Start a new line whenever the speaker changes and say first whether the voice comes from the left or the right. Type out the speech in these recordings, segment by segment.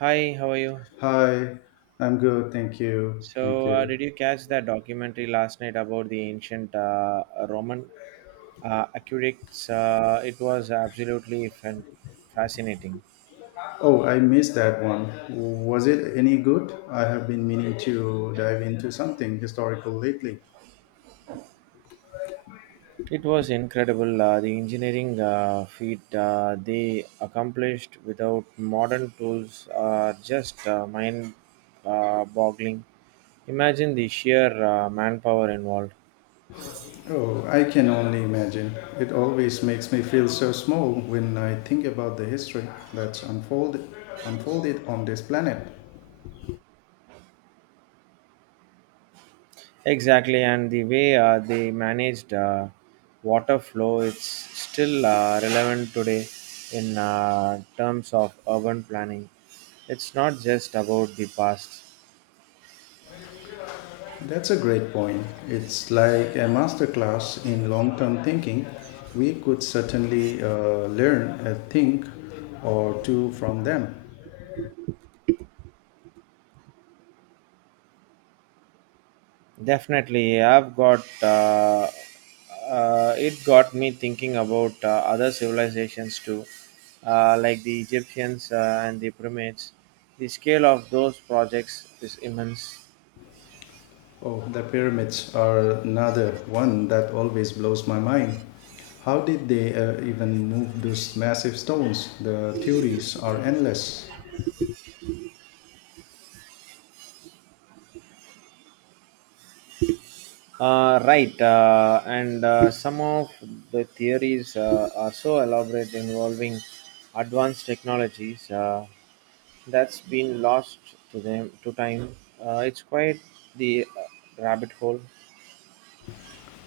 right: Hi, how are you?
left: Hi, I'm good. Thank you. Thank
right: So,
left: you.
right: did you catch that documentary last night about the ancient Roman aqueducts? It was absolutely fascinating.
left: Oh, I missed that one. Was it any good? I have been meaning to dive into something historical lately.
right: It was incredible, the engineering feat they accomplished without modern tools are just mind boggling. Imagine the sheer manpower involved.
left: Oh, I can only imagine. It always makes me feel so small when I think about the history that's unfolded on this planet.
right: Exactly, and the way they managed, water flow, it's still relevant today in terms of urban planning. It's not just about the past.
left: That's a great point. It's like a masterclass in long-term thinking. We could certainly learn a thing or two from them.
right: Definitely. I've got It got me thinking about other civilizations too, like the Egyptians and the pyramids. The scale of those projects is immense.
left: Oh, the pyramids are another one that always blows my mind. How did they even move those massive stones? The theories are endless.
right: Right, and some of the theories are so elaborate, involving advanced technologies that's been lost to them to time. It's quite the rabbit hole.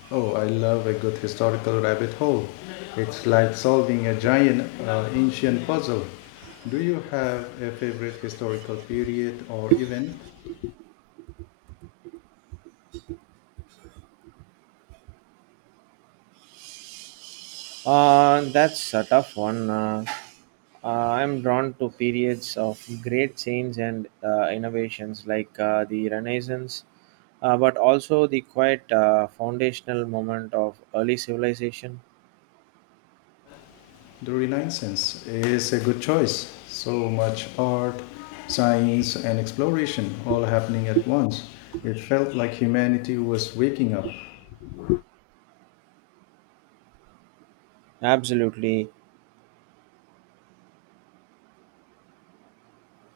left: Oh, I love a good historical rabbit hole. It's like solving a giant ancient puzzle. Do you have a favorite historical period or event?
right: That's a tough one. I'm drawn to periods of great change and innovations like the Renaissance, but also the quite foundational moment of early civilization.
left: The Renaissance is a good choice. So much art, science, and exploration all happening at once. It felt like humanity was waking up.
right: Absolutely.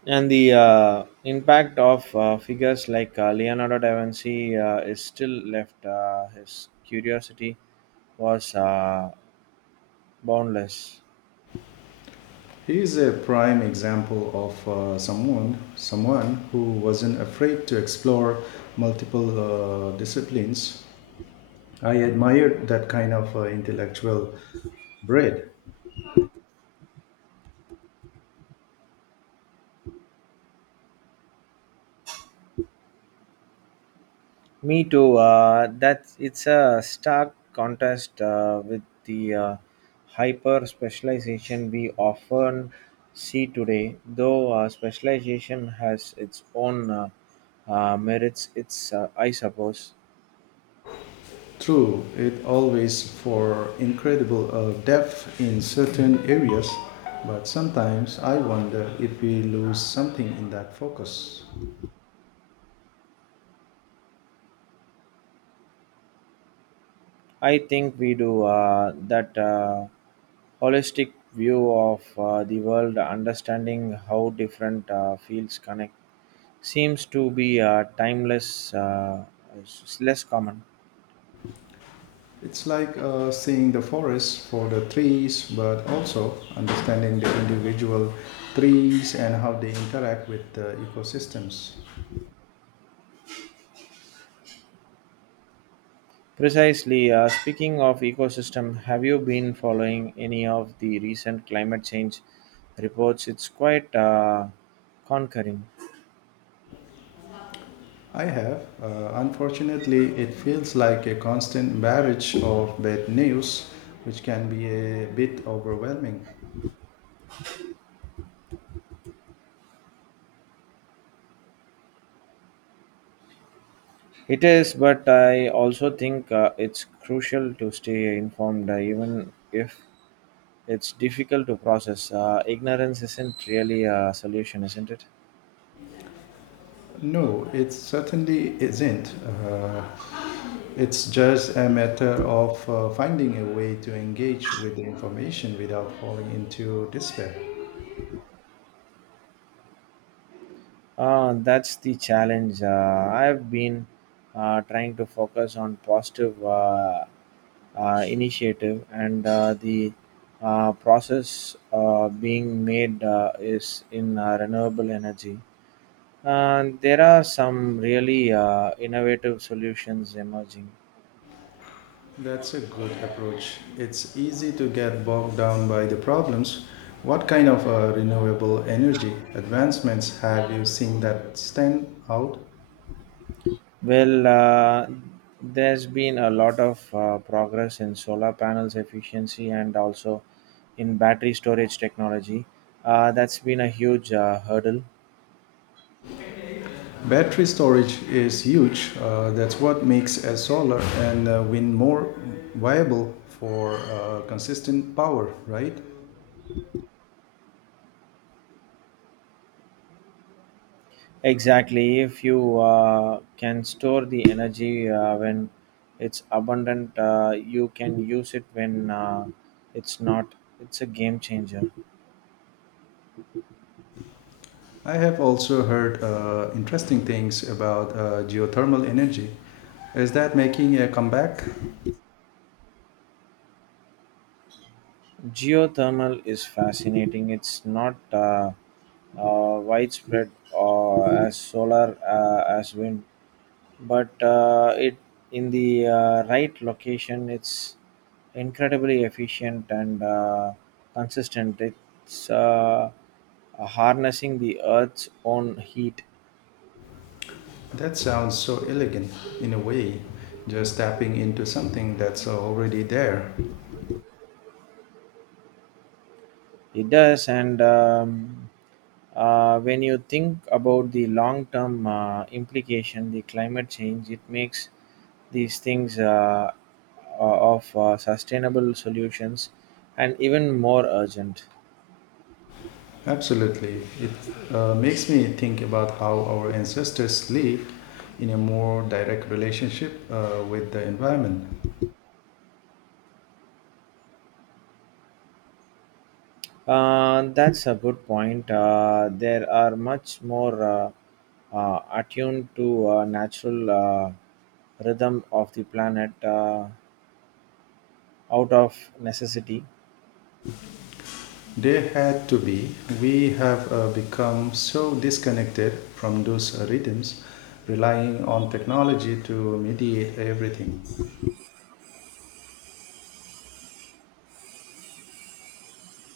right: And the impact of figures like Leonardo da Vinci is still left. His curiosity was boundless.
left: He is a prime example of someone who wasn't afraid to explore multiple disciplines. I admired that kind of intellectual breadth.
right: Me too. That it's a stark contrast with the hyper specialization we often see today. Though specialization has its own merits, it's, I suppose.
left: True, it always for incredible depth in certain areas, but sometimes I wonder if we lose something in that focus.
right: I think we do. That Holistic view of the world, understanding how different fields connect, seems to be timeless, less common.
left: It's like seeing the forest for the trees, but also understanding the individual trees and how they interact with the ecosystems.
right: Precisely. Speaking of ecosystem, have you been following any of the recent climate change reports? It's quite conquering.
left: I have. Unfortunately, it feels like a constant barrage of bad news, which can be a bit overwhelming.
right: It is, but I also think it's crucial to stay informed, even if it's difficult to process. Ignorance isn't really a solution, isn't it?
left: No, it certainly isn't. It's just a matter of finding a way to engage with the information without falling into despair.
right: That's the challenge. I've been trying to focus on positive initiative, and the process being made is in renewable energy. And there are some really innovative solutions emerging.
left: That's a good approach. It's easy to get bogged down by the problems. What kind of renewable energy advancements have you seen that stand out?
right: Well, there's been a lot of progress in solar panels efficiency and also in battery storage technology. That's been a huge hurdle.
left: Battery storage is huge. That's what makes a solar and wind more viable for consistent power, right?
right: Exactly. If you can store the energy when it's abundant, you can use it when it's not. It's a game changer.
left: I have also heard interesting things about geothermal energy. Is that making a comeback?
right: Geothermal is fascinating. It's not widespread as solar, as wind, but it in the right location, it's incredibly efficient and consistent. It's harnessing the Earth's own heat.
left: That sounds so elegant in a way, just tapping into something that's already there.
right: It does, and when you think about the long-term implication, the climate change, it makes these things, of sustainable solutions, and even more urgent.
left: Absolutely. It makes me think about how our ancestors lived in a more direct relationship with the environment.
right: That's a good point. There are much more attuned to natural rhythm of the planet out of necessity.
left: They had to be. We have become so disconnected from those rhythms, relying on technology to mediate everything.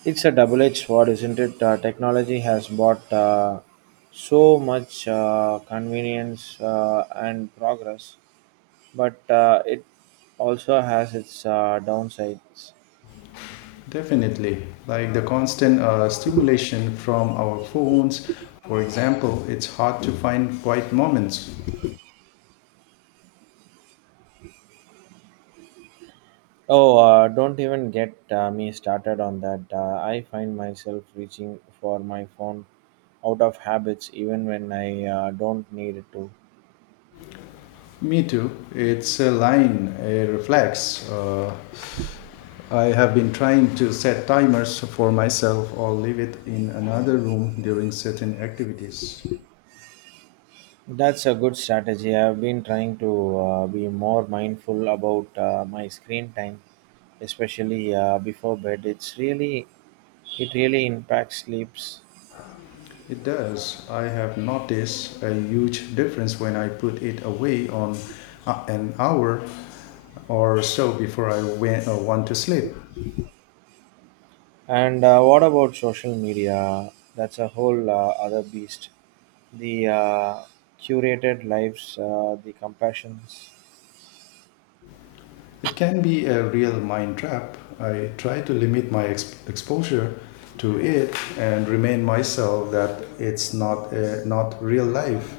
right: It's a double-edged sword, isn't it? Technology has brought so much convenience and progress, but it also has its downsides.
left: Definitely. Like the constant stimulation from our phones, for example, it's hard to find quiet moments.
right: Oh, don't even get me started on that. I find myself reaching for my phone out of habits even when I don't need it to.
left: Me too. It's a line, a reflex. I have been trying to set timers for myself or leave it in another room during certain activities.
right: That's a good strategy. I've been trying to be more mindful about my screen time, especially before bed. It really impacts sleeps.
left: It does. I have noticed a huge difference when I put it away on an hour or so before I went, want to sleep.
right: And what about social media? That's a whole other beast. The curated lives, the compassions.
left: It can be a real mind trap. I try to limit my exposure to it and remind myself that it's not real life.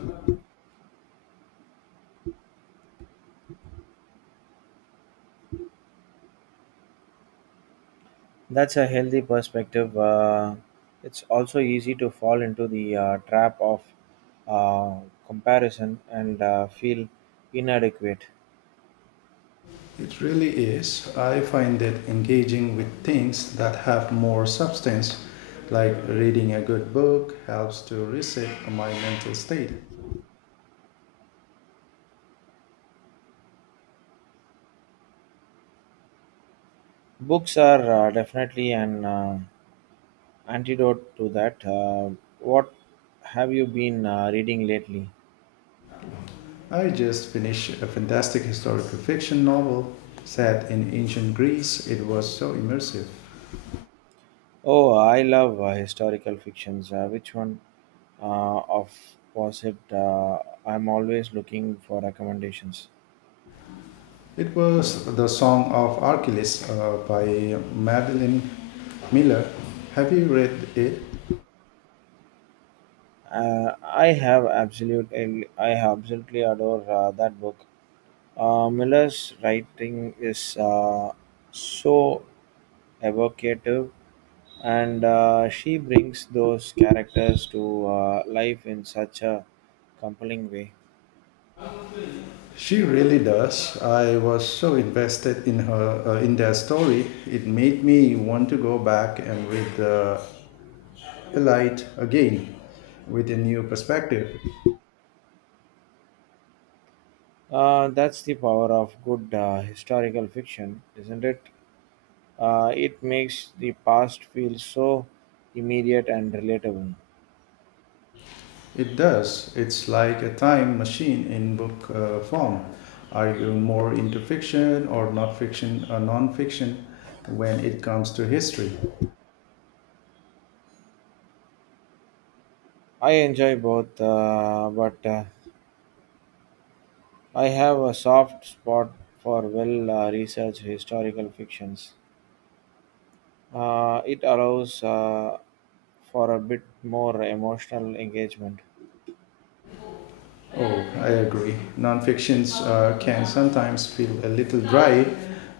right: That's a healthy perspective. It's also easy to fall into the trap of uh, comparison and feel inadequate.
left: It really is. I find that engaging with things that have more substance, like reading a good book, helps to reset my mental state.
right: Books are definitely an antidote to that. What have you been reading lately?
left: I just finished a fantastic historical fiction novel set in ancient Greece. It was so immersive.
right: Oh, I love historical fictions. Which one of was it? I'm always looking for recommendations.
left: It was The Song of Achilles by Madeline Miller. Have you read it?
right: I absolutely adore that book. Miller's writing is so evocative, and she brings those characters to life in such a compelling way.
left: She really does. I was so invested in her in their story. It made me want to go back and read the light again with a new perspective.
right: That's the power of good historical fiction, isn't it? It makes the past feel so immediate and relatable.
left: It does. It's like a time machine in book form. Are you more into fiction or not fiction or non-fiction when it comes to history?
right: I enjoy both, but I have a soft spot for well researched historical fictions. It allows for a bit more emotional engagement.
left: Oh, I agree. Nonfictions can sometimes feel a little dry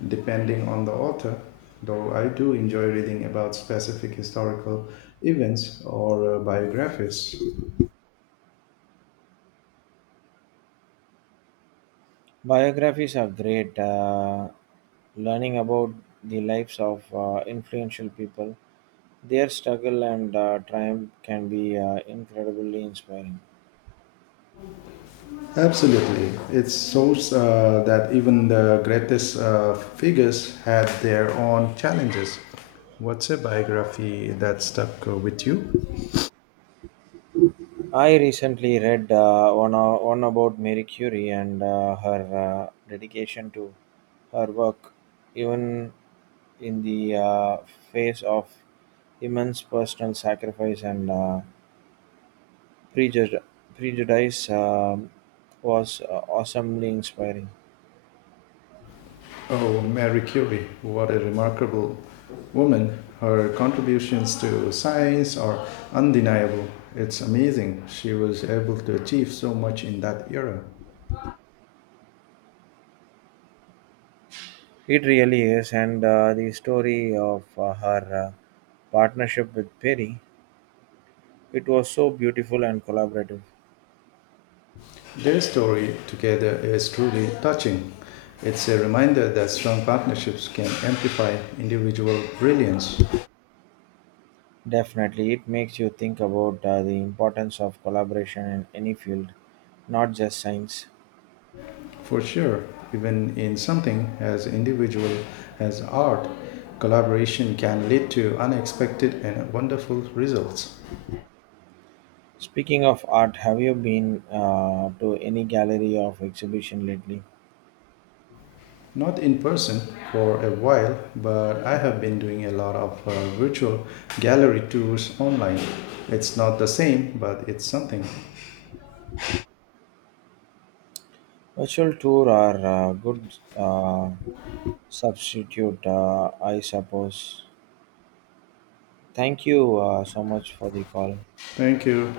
left: depending on the author, though I do enjoy reading about specific historical events or biographies.
right: Biographies are great. Learning about the lives of influential people, their struggle and triumph can be incredibly inspiring.
left: Absolutely. It shows that even the greatest figures had their own challenges. What's a biography that stuck with you?
right: I recently read one about Marie Curie and her dedication to her work, even in the face of immense personal sacrifice and prejud- prejudice, was awesomely inspiring.
left: Oh, Marie Curie, what a remarkable woman. Her contributions to science are undeniable. It's amazing she was able to achieve so much in that era.
right: It really is, and the story of her partnership with Perry, it was so beautiful and collaborative.
left: Their story together is truly touching. It's a reminder that strong partnerships can amplify individual brilliance.
right: Definitely, it makes you think about the importance of collaboration in any field, not just science.
left: For sure, even in something as individual as art, collaboration can lead to unexpected and wonderful results.
right: Speaking of art, have you been to any gallery of exhibition lately?
left: Not in person for a while, but I have been doing a lot of virtual gallery tours online. It's not the same, but it's something.
right: Virtual tour are a good substitute, I suppose. Thank you so much for the call.
left: Thank you.